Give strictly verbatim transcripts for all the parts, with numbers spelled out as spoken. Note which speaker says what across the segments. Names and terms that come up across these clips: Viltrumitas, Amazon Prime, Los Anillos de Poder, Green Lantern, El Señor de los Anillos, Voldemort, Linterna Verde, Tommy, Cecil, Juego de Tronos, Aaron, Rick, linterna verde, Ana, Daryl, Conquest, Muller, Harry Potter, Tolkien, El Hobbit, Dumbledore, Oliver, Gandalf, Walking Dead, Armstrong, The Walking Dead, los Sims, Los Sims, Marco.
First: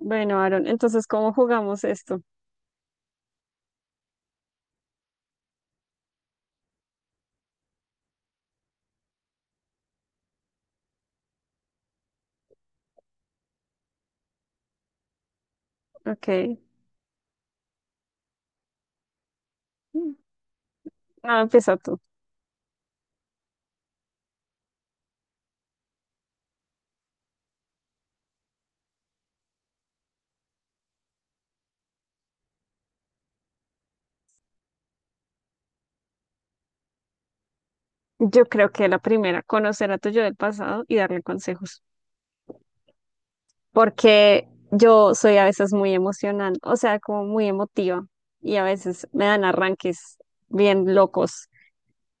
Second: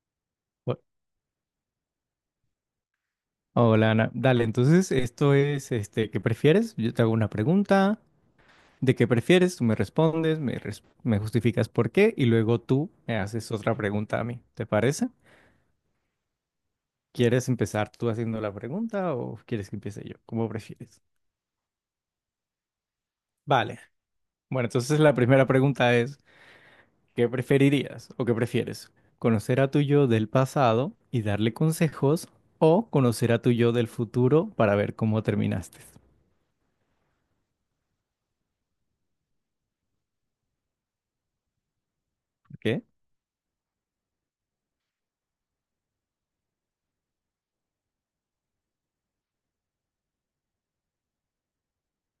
Speaker 1: Bueno, Aaron,
Speaker 2: Bu-
Speaker 1: entonces, ¿cómo jugamos esto?
Speaker 2: Hola Ana, dale, entonces esto es, este, ¿qué prefieres? Yo te hago una pregunta, ¿de qué prefieres? Tú me respondes, me, res- me justificas por qué y luego tú me haces otra pregunta a mí, ¿te parece?
Speaker 1: Ok.
Speaker 2: ¿Quieres empezar tú haciendo la pregunta o quieres que empiece yo? ¿Cómo prefieres?
Speaker 1: Ah, empieza tú.
Speaker 2: Vale, bueno, entonces la primera pregunta es, ¿qué preferirías o qué prefieres? ¿Conocer a tu yo del pasado y darle consejos o conocer a tu yo del futuro para ver cómo terminaste?
Speaker 1: Yo creo que la primera, conocer a tu yo del pasado y darle consejos.
Speaker 2: ¿Qué?
Speaker 1: Porque yo soy a veces muy emocional, o sea, como muy emotiva. Y a veces me dan arranques bien locos.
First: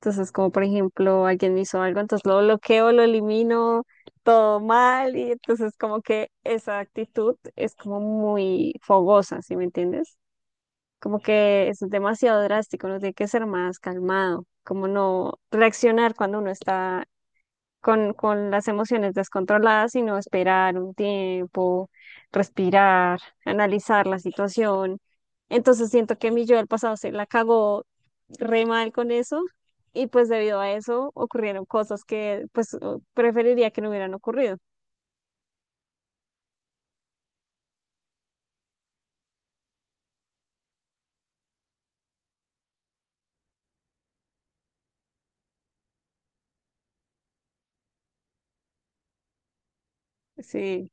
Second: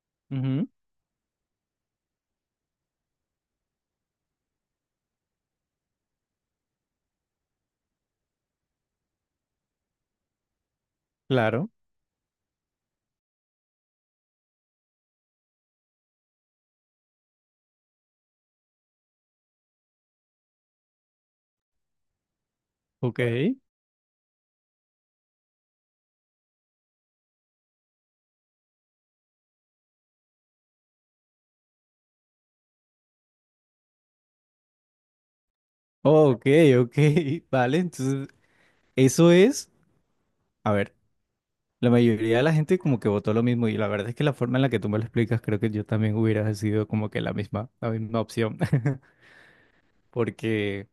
Speaker 1: Entonces, como por
Speaker 2: Ujú.
Speaker 1: ejemplo, alguien me hizo algo, entonces lo bloqueo, lo elimino, todo mal. Y entonces, como que esa actitud es como muy fogosa, ¿sí me entiendes? Como que
Speaker 2: Claro.
Speaker 1: es demasiado drástico, uno tiene que ser más calmado, como no reaccionar cuando uno está con, con las emociones descontroladas, sino esperar un tiempo,
Speaker 2: Ok,
Speaker 1: respirar, analizar la situación. Entonces siento que mi yo del pasado se la cagó re mal con eso y pues debido a eso ocurrieron cosas que pues preferiría que no hubieran ocurrido.
Speaker 2: ok, ok, vale, entonces eso es, a ver, la mayoría de la gente como que votó lo mismo y la verdad es que la forma en la que tú me lo explicas creo que yo también hubiera decidido como que la misma, la misma opción. Porque,
Speaker 1: Sí,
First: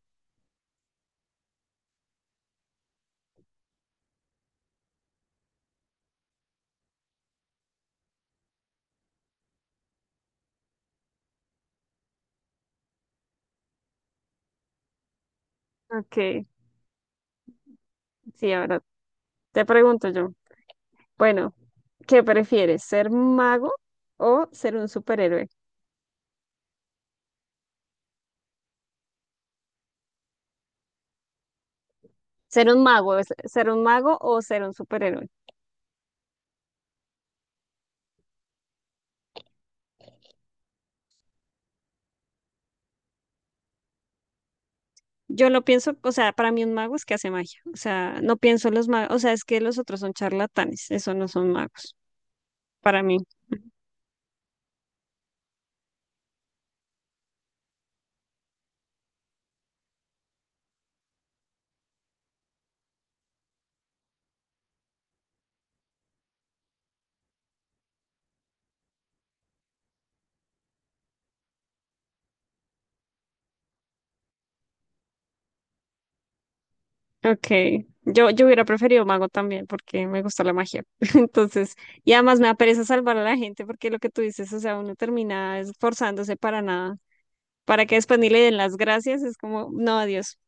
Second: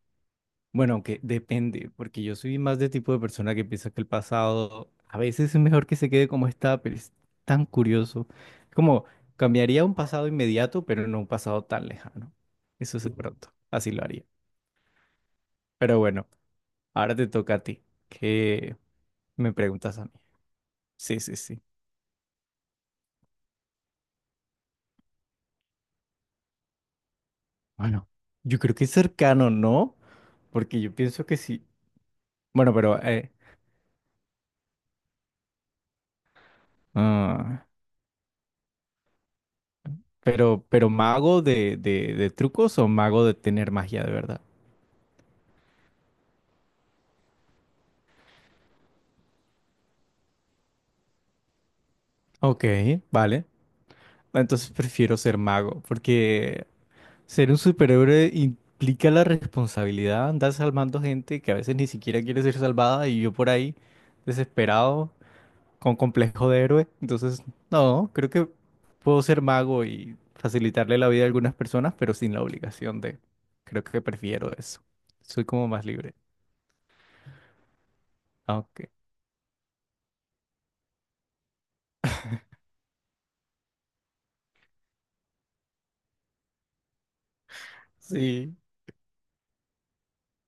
Speaker 2: bueno, aunque depende, porque yo soy más de tipo de persona que piensa que el pasado a veces es mejor que se quede como está, pero es tan curioso, como cambiaría un pasado inmediato, pero no un pasado tan lejano, eso es de pronto, así lo haría, pero bueno,
Speaker 1: ok,
Speaker 2: ahora te toca a ti.
Speaker 1: sí,
Speaker 2: ¿Qué,
Speaker 1: ahora
Speaker 2: Me
Speaker 1: te
Speaker 2: preguntas a
Speaker 1: pregunto
Speaker 2: mí.
Speaker 1: yo.
Speaker 2: Sí, sí,
Speaker 1: Bueno,
Speaker 2: sí.
Speaker 1: ¿qué prefieres? ¿Ser mago o ser un superhéroe?
Speaker 2: Bueno, yo creo que es cercano, ¿no? Porque yo pienso que sí.
Speaker 1: Ser
Speaker 2: Bueno,
Speaker 1: un
Speaker 2: pero,
Speaker 1: mago,
Speaker 2: eh,
Speaker 1: es- ser un mago o ser un superhéroe.
Speaker 2: ah, pero, pero mago de, de, de trucos o mago de tener magia de verdad.
Speaker 1: Yo lo pienso, o sea, para mí un mago es que hace magia. O sea, no pienso en los magos, o sea, es que los otros son charlatanes, eso no son magos,
Speaker 2: Ok,
Speaker 1: para mí.
Speaker 2: vale. Entonces prefiero ser mago, porque ser un superhéroe implica la responsabilidad, andar salvando gente que a veces ni siquiera quiere ser salvada y yo por ahí desesperado con complejo de héroe. Entonces, no, creo que puedo ser mago y facilitarle la vida a algunas personas, pero sin la obligación de. Creo que prefiero eso. Soy como más libre.
Speaker 1: Ok, yo, yo hubiera
Speaker 2: Aunque
Speaker 1: preferido mago también porque me gusta la magia. Entonces, y además me da pereza salvar a la gente porque lo que tú dices, o sea, uno termina esforzándose para nada, para que después ni le den
Speaker 2: sí,
Speaker 1: las gracias, es como, no, adiós.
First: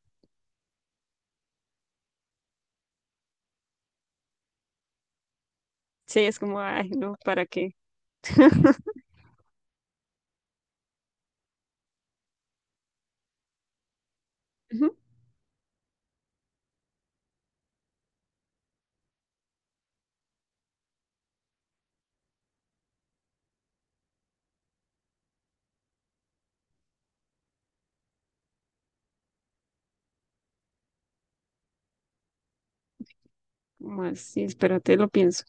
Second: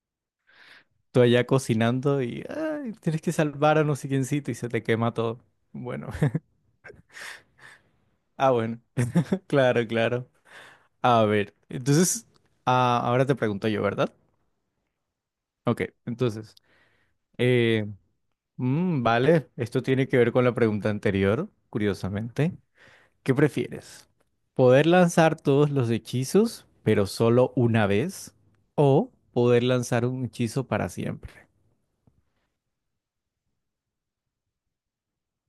Speaker 2: tú allá cocinando y ay, tienes que salvar a no sé quiéncito y se te quema todo. Bueno,
Speaker 1: Sí, es como, ay, no, ¿para qué?
Speaker 2: ah, bueno, claro, claro. A ver, entonces, ah, ahora te pregunto yo, ¿verdad?
Speaker 1: Ujú.
Speaker 2: Ok, entonces, eh, mm, vale, esto tiene que ver con la pregunta anterior, curiosamente. ¿Qué prefieres? ¿Poder lanzar todos los hechizos, pero solo una vez? ¿O poder lanzar un hechizo para siempre,
Speaker 1: Más, sí, espérate, lo pienso.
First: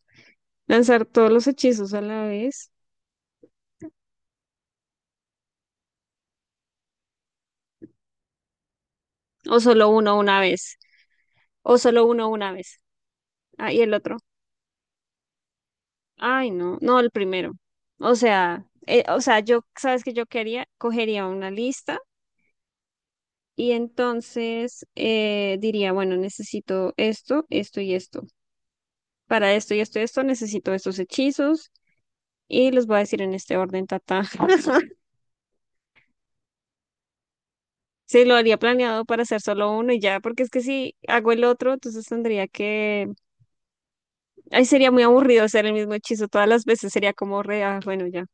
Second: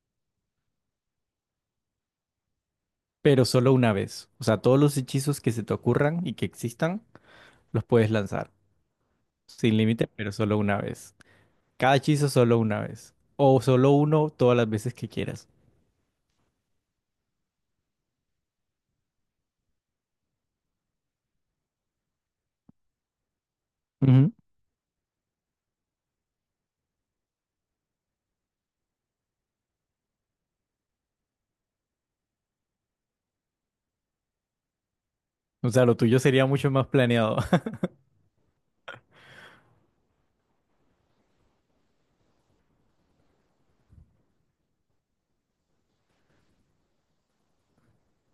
Speaker 1: Lanzar todos los hechizos a la vez.
Speaker 2: pero solo una vez? O sea, todos los hechizos que se te ocurran y que existan, los puedes lanzar.
Speaker 1: O
Speaker 2: Sin
Speaker 1: solo
Speaker 2: límite,
Speaker 1: uno
Speaker 2: pero
Speaker 1: una
Speaker 2: solo una
Speaker 1: vez.
Speaker 2: vez.
Speaker 1: O
Speaker 2: Cada
Speaker 1: solo
Speaker 2: hechizo
Speaker 1: uno una
Speaker 2: solo
Speaker 1: vez.
Speaker 2: una vez. O
Speaker 1: Ah, y
Speaker 2: solo
Speaker 1: el otro.
Speaker 2: uno todas las veces que quieras.
Speaker 1: Ay, no. No, el primero. O sea, eh, o sea, yo, ¿sabes qué yo quería? Cogería una lista y
Speaker 2: Ujú.
Speaker 1: entonces eh, diría, bueno, necesito esto, esto y esto. Para esto y esto y esto necesito estos hechizos y los voy a decir en este orden, tata.
Speaker 2: O sea, lo tuyo sería mucho más planeado.
Speaker 1: Sí, lo haría planeado para hacer solo uno y ya, porque es que si hago el otro, entonces tendría que. Ay, sería muy aburrido hacer el mismo hechizo todas las veces, sería como re, ah, bueno, ya.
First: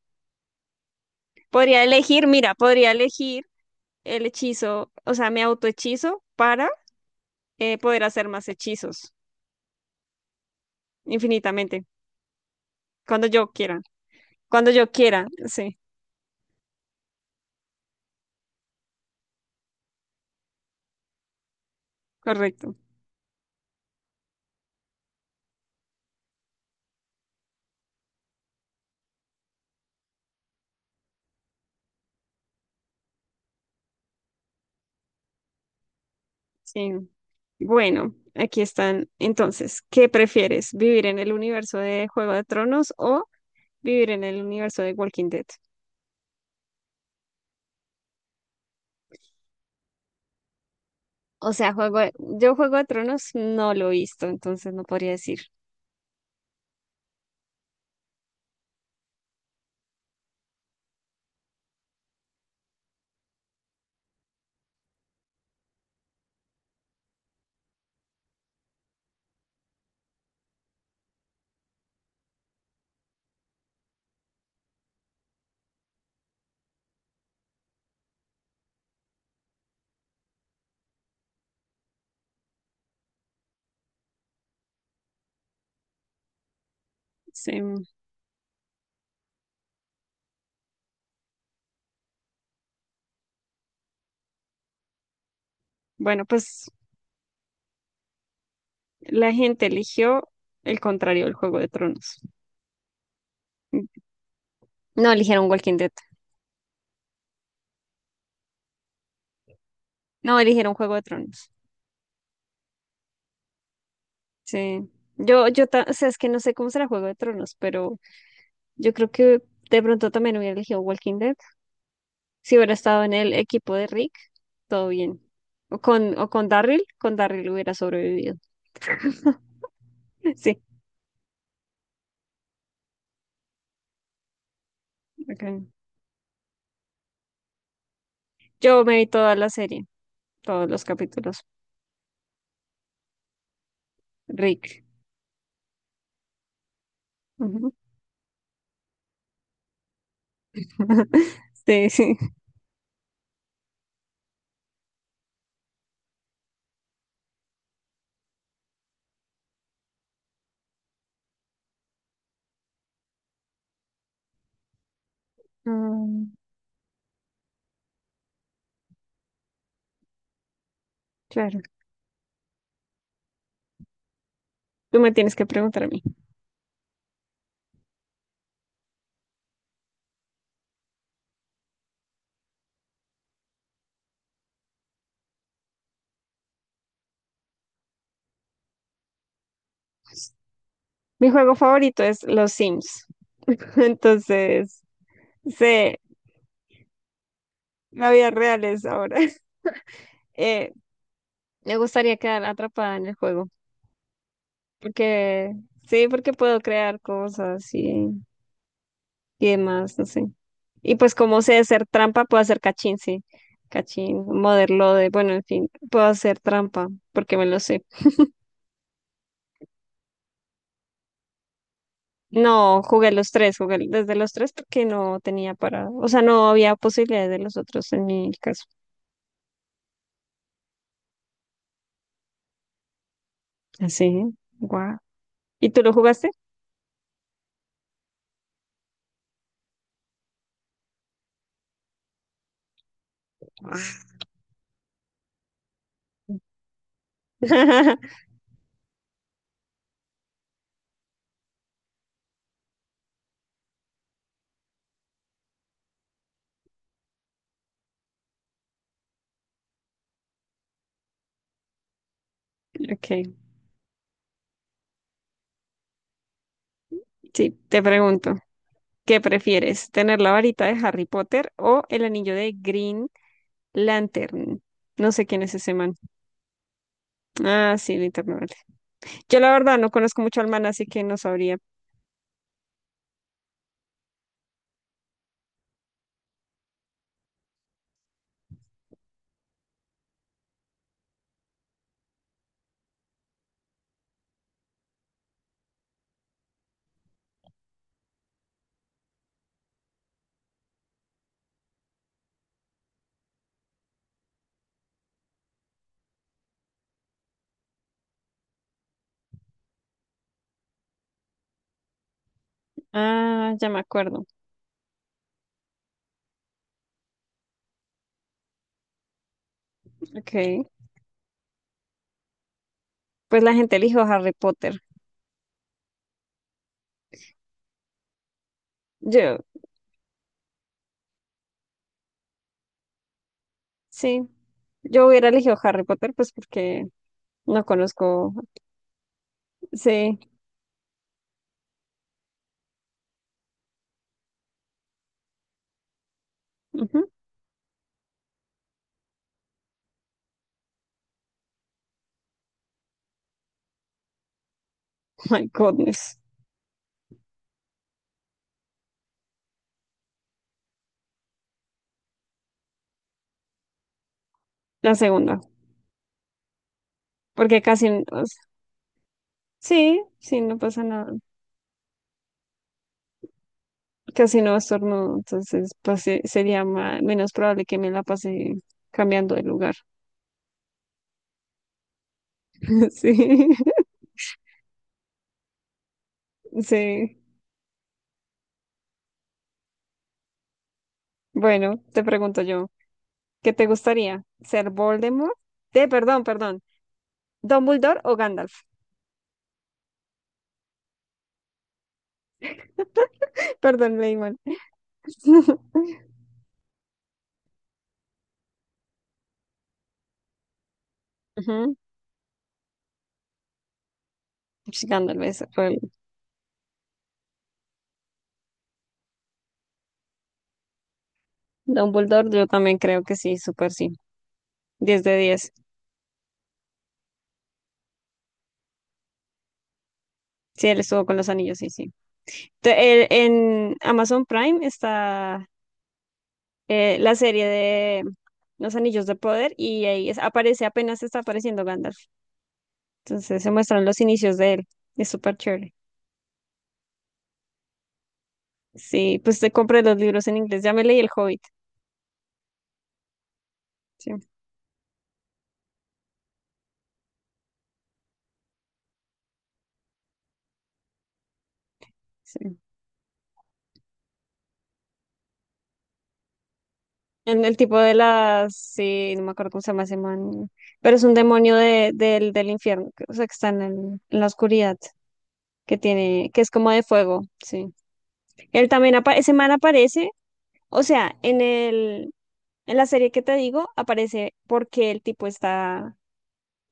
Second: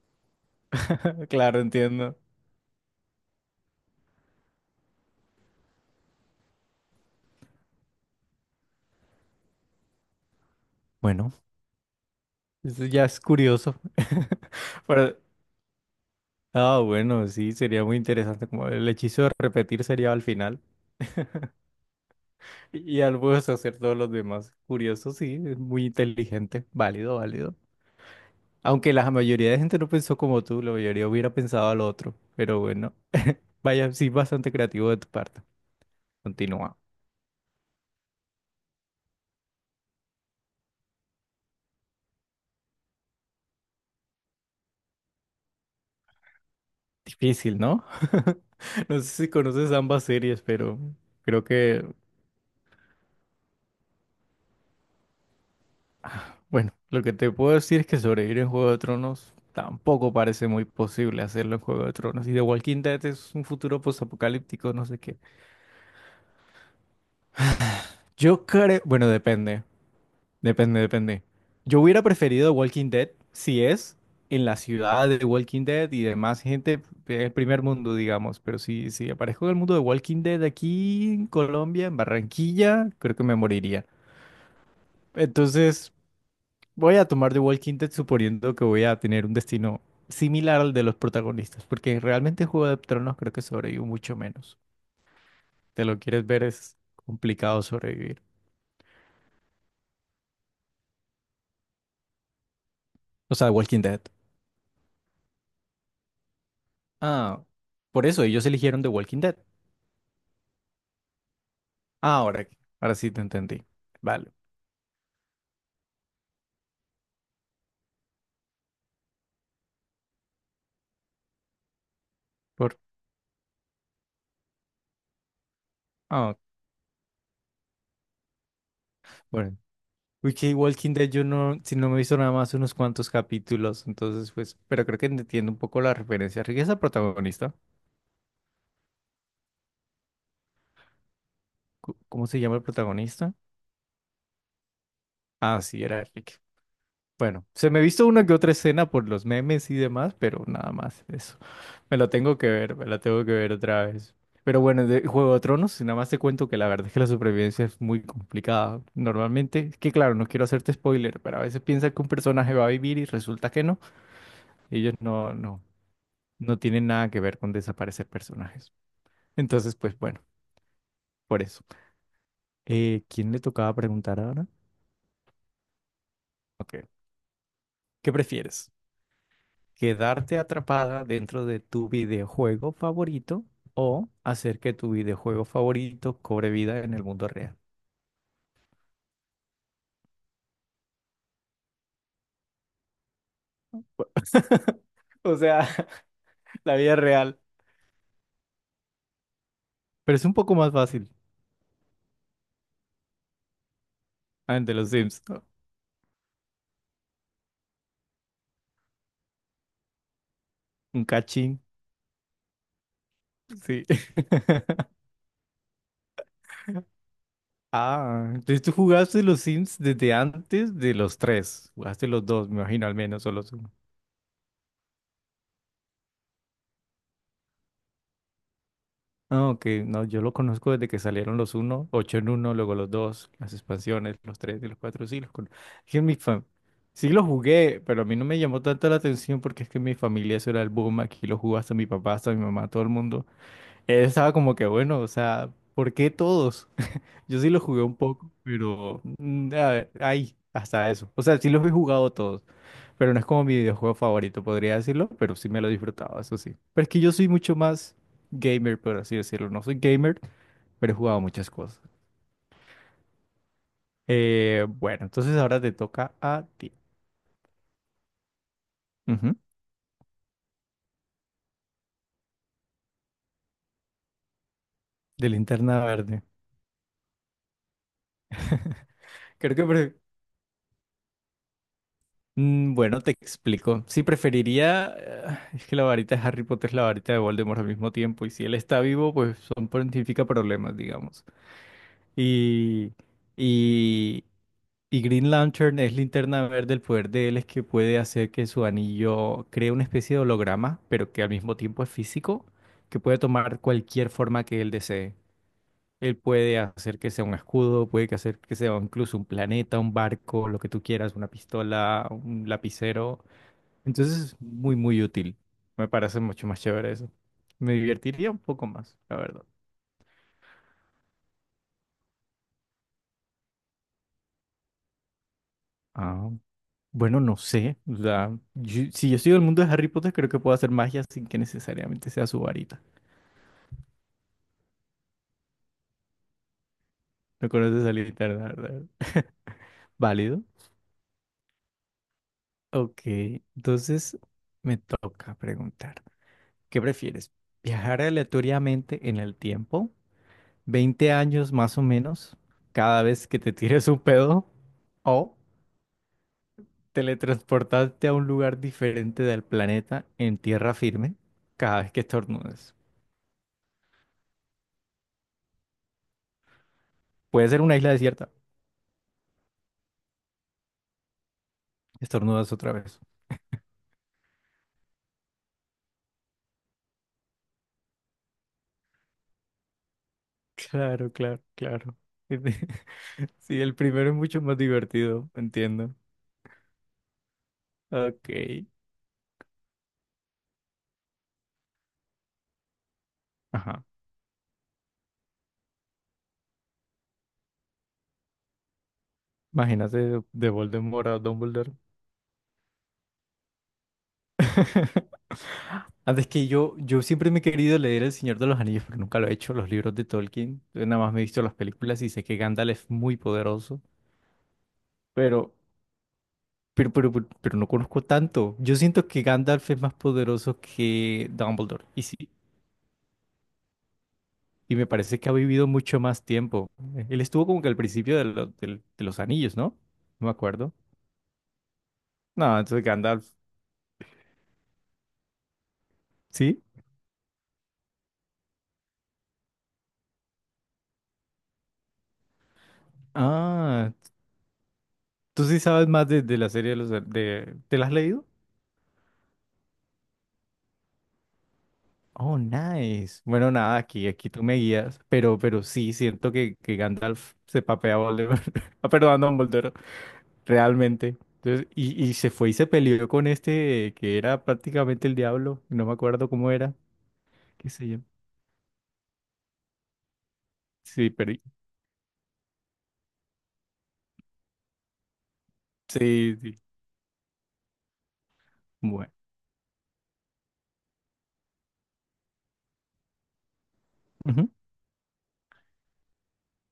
Speaker 2: Claro,
Speaker 1: Podría
Speaker 2: entiendo.
Speaker 1: elegir, mira, podría elegir el hechizo, o sea, me autohechizo para eh, poder hacer más hechizos
Speaker 2: Bueno,
Speaker 1: infinitamente,
Speaker 2: eso ya es
Speaker 1: cuando yo
Speaker 2: curioso.
Speaker 1: quiera, cuando yo
Speaker 2: Pero
Speaker 1: quiera, sí,
Speaker 2: Ah, bueno, sí, sería muy interesante. Como el hechizo de repetir sería al final
Speaker 1: correcto,
Speaker 2: y al puedes hacer todos los demás. Curioso, sí, es muy inteligente, válido, válido. Aunque la mayoría de gente no pensó como tú, la mayoría hubiera pensado al otro. Pero bueno, vaya, sí, bastante creativo de tu parte. Continúa.
Speaker 1: sí. Bueno, aquí están. Entonces, ¿qué prefieres? ¿Vivir en el universo de Juego de Tronos o vivir en el universo de Walking Dead?
Speaker 2: Difícil, ¿no? No sé si conoces ambas series, pero creo
Speaker 1: O sea,
Speaker 2: que
Speaker 1: juego de- yo Juego de Tronos no lo he visto, entonces no podría decir.
Speaker 2: bueno, lo que te puedo decir es que sobrevivir en Juego de Tronos tampoco parece muy posible hacerlo en Juego de Tronos. Y The Walking Dead es un futuro postapocalíptico, no sé qué. Yo creo, bueno, depende, depende, depende. Yo hubiera preferido The Walking Dead si es en la ciudad de The Walking Dead y demás gente del primer mundo, digamos. Pero si, si aparezco en el mundo de Walking Dead aquí en Colombia, en Barranquilla, creo que me moriría. Entonces. Voy a tomar The
Speaker 1: Sí.
Speaker 2: Walking Dead suponiendo que voy a tener un destino similar al de los protagonistas, porque realmente Juego de Tronos creo que sobrevivo mucho menos. Te lo
Speaker 1: Bueno,
Speaker 2: quieres ver,
Speaker 1: pues
Speaker 2: es complicado sobrevivir.
Speaker 1: la gente eligió el contrario del Juego de Tronos.
Speaker 2: O sea, The Walking Dead.
Speaker 1: No eligieron Walking Dead.
Speaker 2: Ah, por eso ellos eligieron The Walking Dead.
Speaker 1: No eligieron Juego de Tronos.
Speaker 2: Ah, ahora, ahora sí te entendí. Vale.
Speaker 1: Sí. Yo, yo, ta-, o sea, es que no sé cómo será Juego de Tronos, pero yo creo que de pronto también hubiera elegido Walking Dead. Si
Speaker 2: Por,
Speaker 1: hubiera estado en el equipo de Rick, todo bien. O con,
Speaker 2: ah,
Speaker 1: o
Speaker 2: ok,
Speaker 1: con Daryl, con Daryl hubiera sobrevivido.
Speaker 2: bueno. Wiki
Speaker 1: Sí.
Speaker 2: Walking Dead yo no, si no me he visto nada más unos cuantos capítulos, entonces pues, pero creo que entiendo un
Speaker 1: Ok.
Speaker 2: poco la referencia. Rick es el protagonista.
Speaker 1: Yo me vi toda la serie, todos los capítulos.
Speaker 2: Cu- ¿Cómo se llama el protagonista?
Speaker 1: Rick.
Speaker 2: Ah, sí, era Rick. Bueno, se
Speaker 1: Ujú.
Speaker 2: me ha visto una que otra escena por los memes y demás, pero nada más eso.
Speaker 1: Sí,
Speaker 2: Me la
Speaker 1: sí.
Speaker 2: tengo que ver, me la tengo que ver otra vez. Pero bueno, de Juego de Tronos, si nada más te cuento que la verdad es que la supervivencia es muy complicada. Normalmente, es que claro, no quiero hacerte spoiler, pero a veces piensas que un personaje va a vivir y resulta que no. Ellos no, no,
Speaker 1: Mm,
Speaker 2: no tienen nada que ver con desaparecer personajes. Entonces, pues bueno, por
Speaker 1: claro.
Speaker 2: eso. Eh, ¿quién le tocaba preguntar ahora?
Speaker 1: Tú me tienes que preguntar a mí.
Speaker 2: Ok, ¿qué prefieres? Quedarte atrapada dentro de tu videojuego favorito o hacer que tu videojuego favorito cobre vida en el mundo real.
Speaker 1: Mi juego favorito es Los Sims. Entonces,
Speaker 2: O sea,
Speaker 1: sé,
Speaker 2: la vida real.
Speaker 1: la vida real es ahora.
Speaker 2: Pero es un poco más
Speaker 1: Eh,
Speaker 2: fácil.
Speaker 1: me gustaría quedar atrapada en el juego.
Speaker 2: Ah, de los Sims.
Speaker 1: Porque, sí, porque puedo crear cosas y, y demás, no sé. Y
Speaker 2: Un
Speaker 1: pues como sé
Speaker 2: cachín.
Speaker 1: hacer trampa, puedo hacer cachín, sí.
Speaker 2: Sí.
Speaker 1: Cachín, modelo de, bueno, en fin, puedo hacer trampa porque me lo sé.
Speaker 2: Ah, entonces tú jugaste los Sims desde antes de los tres. Jugaste los dos, me
Speaker 1: No,
Speaker 2: imagino, al
Speaker 1: jugué
Speaker 2: menos,
Speaker 1: los
Speaker 2: o los
Speaker 1: tres, jugué desde los tres porque no tenía para, o sea, no había posibilidades de los otros en mi caso.
Speaker 2: Ah, ok, no, yo lo conozco desde que salieron los uno, ocho en uno, luego los dos, las expansiones,
Speaker 1: Sí,
Speaker 2: los tres, y los
Speaker 1: guau.
Speaker 2: cuatro sí, los conozco.
Speaker 1: ¿Y tú lo
Speaker 2: Es que en mi
Speaker 1: jugaste?
Speaker 2: fam- Sí, los jugué, pero a mí no me llamó tanto la atención porque es que en mi familia eso era el boom, aquí lo jugó hasta mi papá, hasta mi mamá, todo el mundo. Estaba como que bueno, o sea, ¿por qué todos? Yo sí lo jugué un poco, pero mm, a ver, ahí, hasta eso. O sea, sí los he jugado todos, pero no es como mi videojuego favorito, podría decirlo, pero sí me lo disfrutaba, eso sí. Pero es que yo soy mucho más gamer, por así decirlo. No soy gamer, pero he jugado muchas cosas.
Speaker 1: Ok,
Speaker 2: Eh, bueno, entonces ahora te toca a ti.
Speaker 1: sí, te pregunto, ¿qué
Speaker 2: Ujú.
Speaker 1: prefieres? ¿Tener la varita de Harry Potter o el anillo de Green Lantern? No sé
Speaker 2: De
Speaker 1: quién es ese
Speaker 2: linterna
Speaker 1: man.
Speaker 2: verde.
Speaker 1: Ah, sí, Linterna Verde. Yo la
Speaker 2: Creo que
Speaker 1: verdad no
Speaker 2: pre-
Speaker 1: conozco mucho al man, así que no sabría.
Speaker 2: Mm, Bueno, te explico. Sí, preferiría. eh, Es que la varita de Harry Potter es la varita de Voldemort al mismo tiempo. Y si él está vivo, pues son pontifica problemas, digamos. Y, y, y Green Lantern es linterna verde. El poder de él es que puede hacer que su anillo cree una especie de holograma, pero que al mismo tiempo es físico, que puede tomar cualquier forma que él desee. Él puede hacer que sea un escudo, puede que hacer que sea incluso un planeta, un barco, lo que tú quieras, una pistola, un lapicero.
Speaker 1: Ah, ya me
Speaker 2: Entonces
Speaker 1: acuerdo.
Speaker 2: es muy, muy útil. Me parece mucho más chévere eso. Me divertiría un poco más, la verdad.
Speaker 1: Ok, pues la gente eligió Harry Potter.
Speaker 2: Ah, bueno, no sé. O sea, yo, si yo sigo
Speaker 1: Yo,
Speaker 2: el mundo de Harry Potter, creo que puedo hacer magia sin que necesariamente sea su varita.
Speaker 1: sí, yo hubiera elegido Harry Potter, pues porque
Speaker 2: No
Speaker 1: no
Speaker 2: conoces esa varita,
Speaker 1: conozco.
Speaker 2: la verdad.
Speaker 1: Sí,
Speaker 2: Válido. Ok, entonces me toca preguntar, ¿qué
Speaker 1: ujú.
Speaker 2: prefieres? ¿Viajar aleatoriamente en el tiempo veinte años más o menos cada vez que te tires un pedo? ¿O
Speaker 1: My goodness.
Speaker 2: teletransportarte a un lugar diferente del planeta en tierra firme cada vez que estornudas?
Speaker 1: La segunda.
Speaker 2: Puede ser
Speaker 1: Porque
Speaker 2: una
Speaker 1: casi,
Speaker 2: isla
Speaker 1: n- o
Speaker 2: desierta.
Speaker 1: sea, sí, sí, no pasa nada.
Speaker 2: Estornudas otra vez.
Speaker 1: Casi no estornudo, entonces pues, se- sería ma- menos probable que me la pase cambiando de lugar.
Speaker 2: Claro, claro, claro.
Speaker 1: Sí,
Speaker 2: Sí, el primero es mucho más divertido, entiendo.
Speaker 1: sí.
Speaker 2: Ok.
Speaker 1: Bueno, te pregunto yo, ¿qué te
Speaker 2: Ajá.
Speaker 1: gustaría? ¿Ser Voldemort? Eh, perdón, perdón. ¿Dumbledore o Gandalf?
Speaker 2: Imagínate de, Voldemort a Dumbledore.
Speaker 1: Perdón, leí mal.
Speaker 2: Antes que yo, yo siempre me he querido leer El Señor de los Anillos, pero nunca lo he hecho, los libros de Tolkien. Yo nada más me he visto las
Speaker 1: Ujú,
Speaker 2: películas y sé que Gandalf es muy poderoso,
Speaker 1: sí, Gandalf es
Speaker 2: pero
Speaker 1: el-
Speaker 2: Pero, pero, pero, pero no conozco tanto. Yo siento que Gandalf es más poderoso que Dumbledore. Y sí,
Speaker 1: Dumbledore, yo también creo que sí, súper sí.
Speaker 2: y me
Speaker 1: diez de
Speaker 2: parece que ha
Speaker 1: diez
Speaker 2: vivido mucho más tiempo. Eh, Él estuvo como que al principio de, lo- del- de los anillos, ¿no? No me
Speaker 1: Sí,
Speaker 2: acuerdo.
Speaker 1: él estuvo con los anillos, sí, sí.
Speaker 2: No, entonces
Speaker 1: Te- el-
Speaker 2: Gandalf.
Speaker 1: en Amazon Prime está
Speaker 2: ¿Sí?
Speaker 1: eh, la serie de Los Anillos de Poder y ahí es- aparece, apenas está apareciendo Gandalf. Entonces se muestran
Speaker 2: Ah,
Speaker 1: los inicios de él. Es súper
Speaker 2: tú sí
Speaker 1: chévere.
Speaker 2: sabes más de, de la serie de los an- de, ¿te la has leído?
Speaker 1: Sí, pues te compré los libros en inglés. Ya me leí El Hobbit.
Speaker 2: Oh, nice. Bueno, nada, aquí,
Speaker 1: Sí,
Speaker 2: aquí tú me guías. Pero, pero sí, siento que, que Gandalf se papea a Voldemort. Ah, perdón, a Dumbledore. Realmente. Entonces, y, y se fue y
Speaker 1: sí.
Speaker 2: se peleó con este que era prácticamente el diablo, no me acuerdo cómo era,
Speaker 1: En el
Speaker 2: qué
Speaker 1: tipo
Speaker 2: sé
Speaker 1: de
Speaker 2: yo.
Speaker 1: las, sí, no me acuerdo cómo se llama ese man, pero es
Speaker 2: Sí,
Speaker 1: un
Speaker 2: pero
Speaker 1: demonio de, del, del infierno, que- o sea, que está en, el- en la oscuridad, que tiene,
Speaker 2: sí,
Speaker 1: que es
Speaker 2: sí.
Speaker 1: como de fuego, sí. Él también,
Speaker 2: Bueno.
Speaker 1: apa- ese man aparece, o sea, en el, en la serie que te digo, aparece
Speaker 2: Ujú.
Speaker 1: porque el tipo está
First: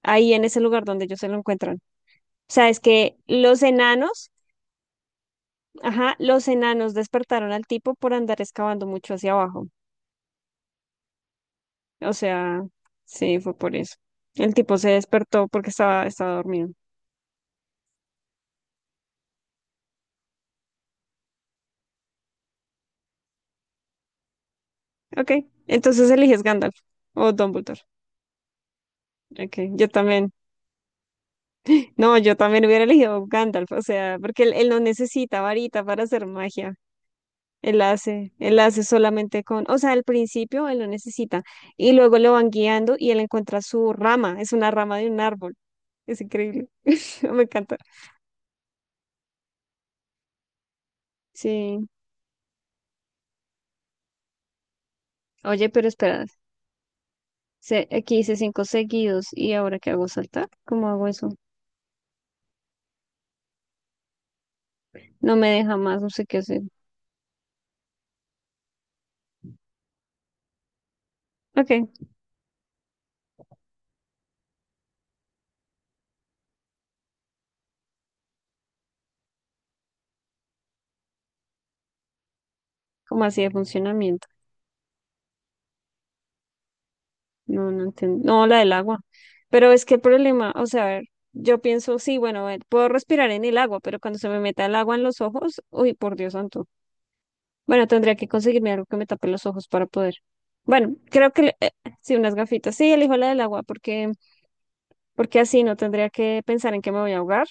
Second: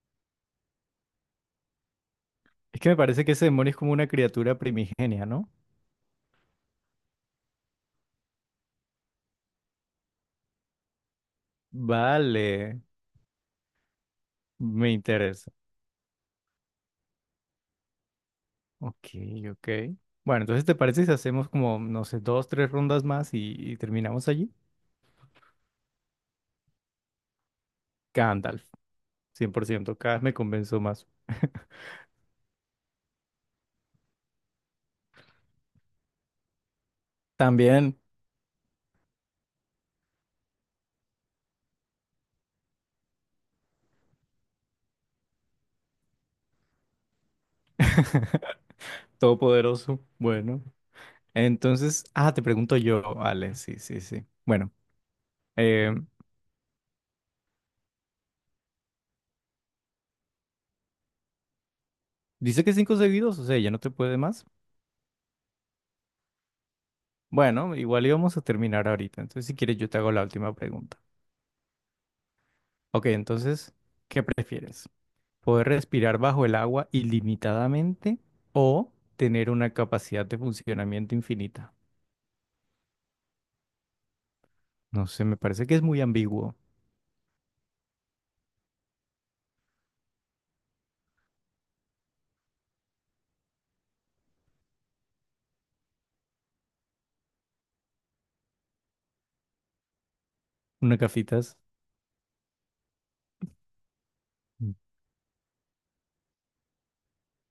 Speaker 1: ahí en ese lugar donde ellos se lo encuentran. O sea,
Speaker 2: Es
Speaker 1: es
Speaker 2: que me
Speaker 1: que
Speaker 2: parece que ese
Speaker 1: los
Speaker 2: demonio es como una
Speaker 1: enanos,
Speaker 2: criatura primigenia, ¿no?
Speaker 1: ajá, los enanos despertaron al tipo por andar excavando mucho hacia abajo. O sea,
Speaker 2: Vale,
Speaker 1: sí, fue por eso. El tipo se
Speaker 2: me
Speaker 1: despertó
Speaker 2: interesa.
Speaker 1: porque estaba, estaba dormido.
Speaker 2: Ok, ok. Bueno, entonces ¿te parece si hacemos como, no sé, dos, tres rondas más y, y terminamos allí?
Speaker 1: Ok, entonces eliges Gandalf o Dumbledore.
Speaker 2: Gandalf, cien
Speaker 1: Ok,
Speaker 2: por
Speaker 1: yo
Speaker 2: ciento cada vez
Speaker 1: también.
Speaker 2: me convenzo más.
Speaker 1: No, yo también hubiera elegido Gandalf, o sea, porque él, él no necesita varita para hacer magia. Él
Speaker 2: También,
Speaker 1: hace, él hace solamente con, o sea, al principio él lo necesita y luego lo van guiando y él encuentra su rama, es una rama de un árbol. Es increíble. Me encanta.
Speaker 2: todopoderoso, bueno.
Speaker 1: Sí.
Speaker 2: Entonces, ah, te pregunto yo, vale, sí, sí, sí. Bueno,
Speaker 1: Oye, pero
Speaker 2: eh,
Speaker 1: espera, se- aquí hice cinco seguidos y ahora qué hago saltar. ¿Cómo hago eso?
Speaker 2: dice que cinco seguidos, o sea, ya no te puede más.
Speaker 1: No me deja más, no sé qué hacer.
Speaker 2: Bueno, igual íbamos a terminar ahorita, entonces si quieres yo te hago la última pregunta.
Speaker 1: Ok,
Speaker 2: Ok, entonces, ¿qué prefieres? ¿Poder respirar bajo el agua ilimitadamente o tener una capacidad de funcionamiento infinita?
Speaker 1: ¿cómo así de funcionamiento?
Speaker 2: No sé, me parece que es muy ambiguo.
Speaker 1: No, no entiendo. No, la del agua. Pero es que el problema, o sea, a ver, yo pienso, sí, bueno, a ver, puedo respirar en el agua, pero cuando se me meta el agua en los ojos, uy, por Dios santo. Bueno, tendría que conseguirme algo que me tape los ojos para poder. Bueno,
Speaker 2: Una
Speaker 1: creo que
Speaker 2: cafitas.
Speaker 1: le- eh, sí, unas gafitas. Sí, elijo la del agua porque,
Speaker 2: Mm.
Speaker 1: porque así no tendría que pensar en que me voy a ahogar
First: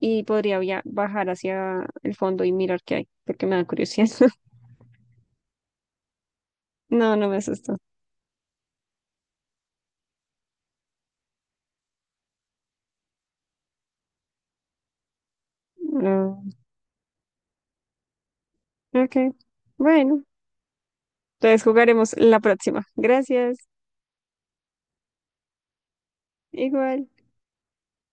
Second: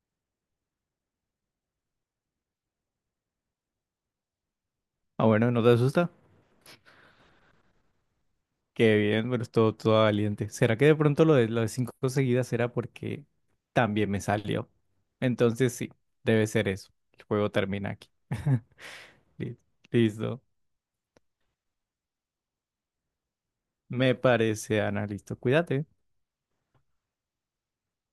Speaker 1: y podría via- bajar hacia el fondo y mirar qué hay, porque me da curiosidad.
Speaker 2: Ah, bueno, ¿no te asusta?
Speaker 1: No, no me asustó.
Speaker 2: Qué bien, pero estuvo todo valiente. ¿Será que de pronto lo de, lo de cinco seguidas era porque también me salió? Entonces sí,
Speaker 1: No.
Speaker 2: debe ser eso. El juego termina aquí.
Speaker 1: Ok.
Speaker 2: Li-
Speaker 1: Bueno,
Speaker 2: Listo.
Speaker 1: entonces jugaremos la próxima. Gracias.
Speaker 2: Me parece, Ana. Listo. Cuídate.
Speaker 1: Igual.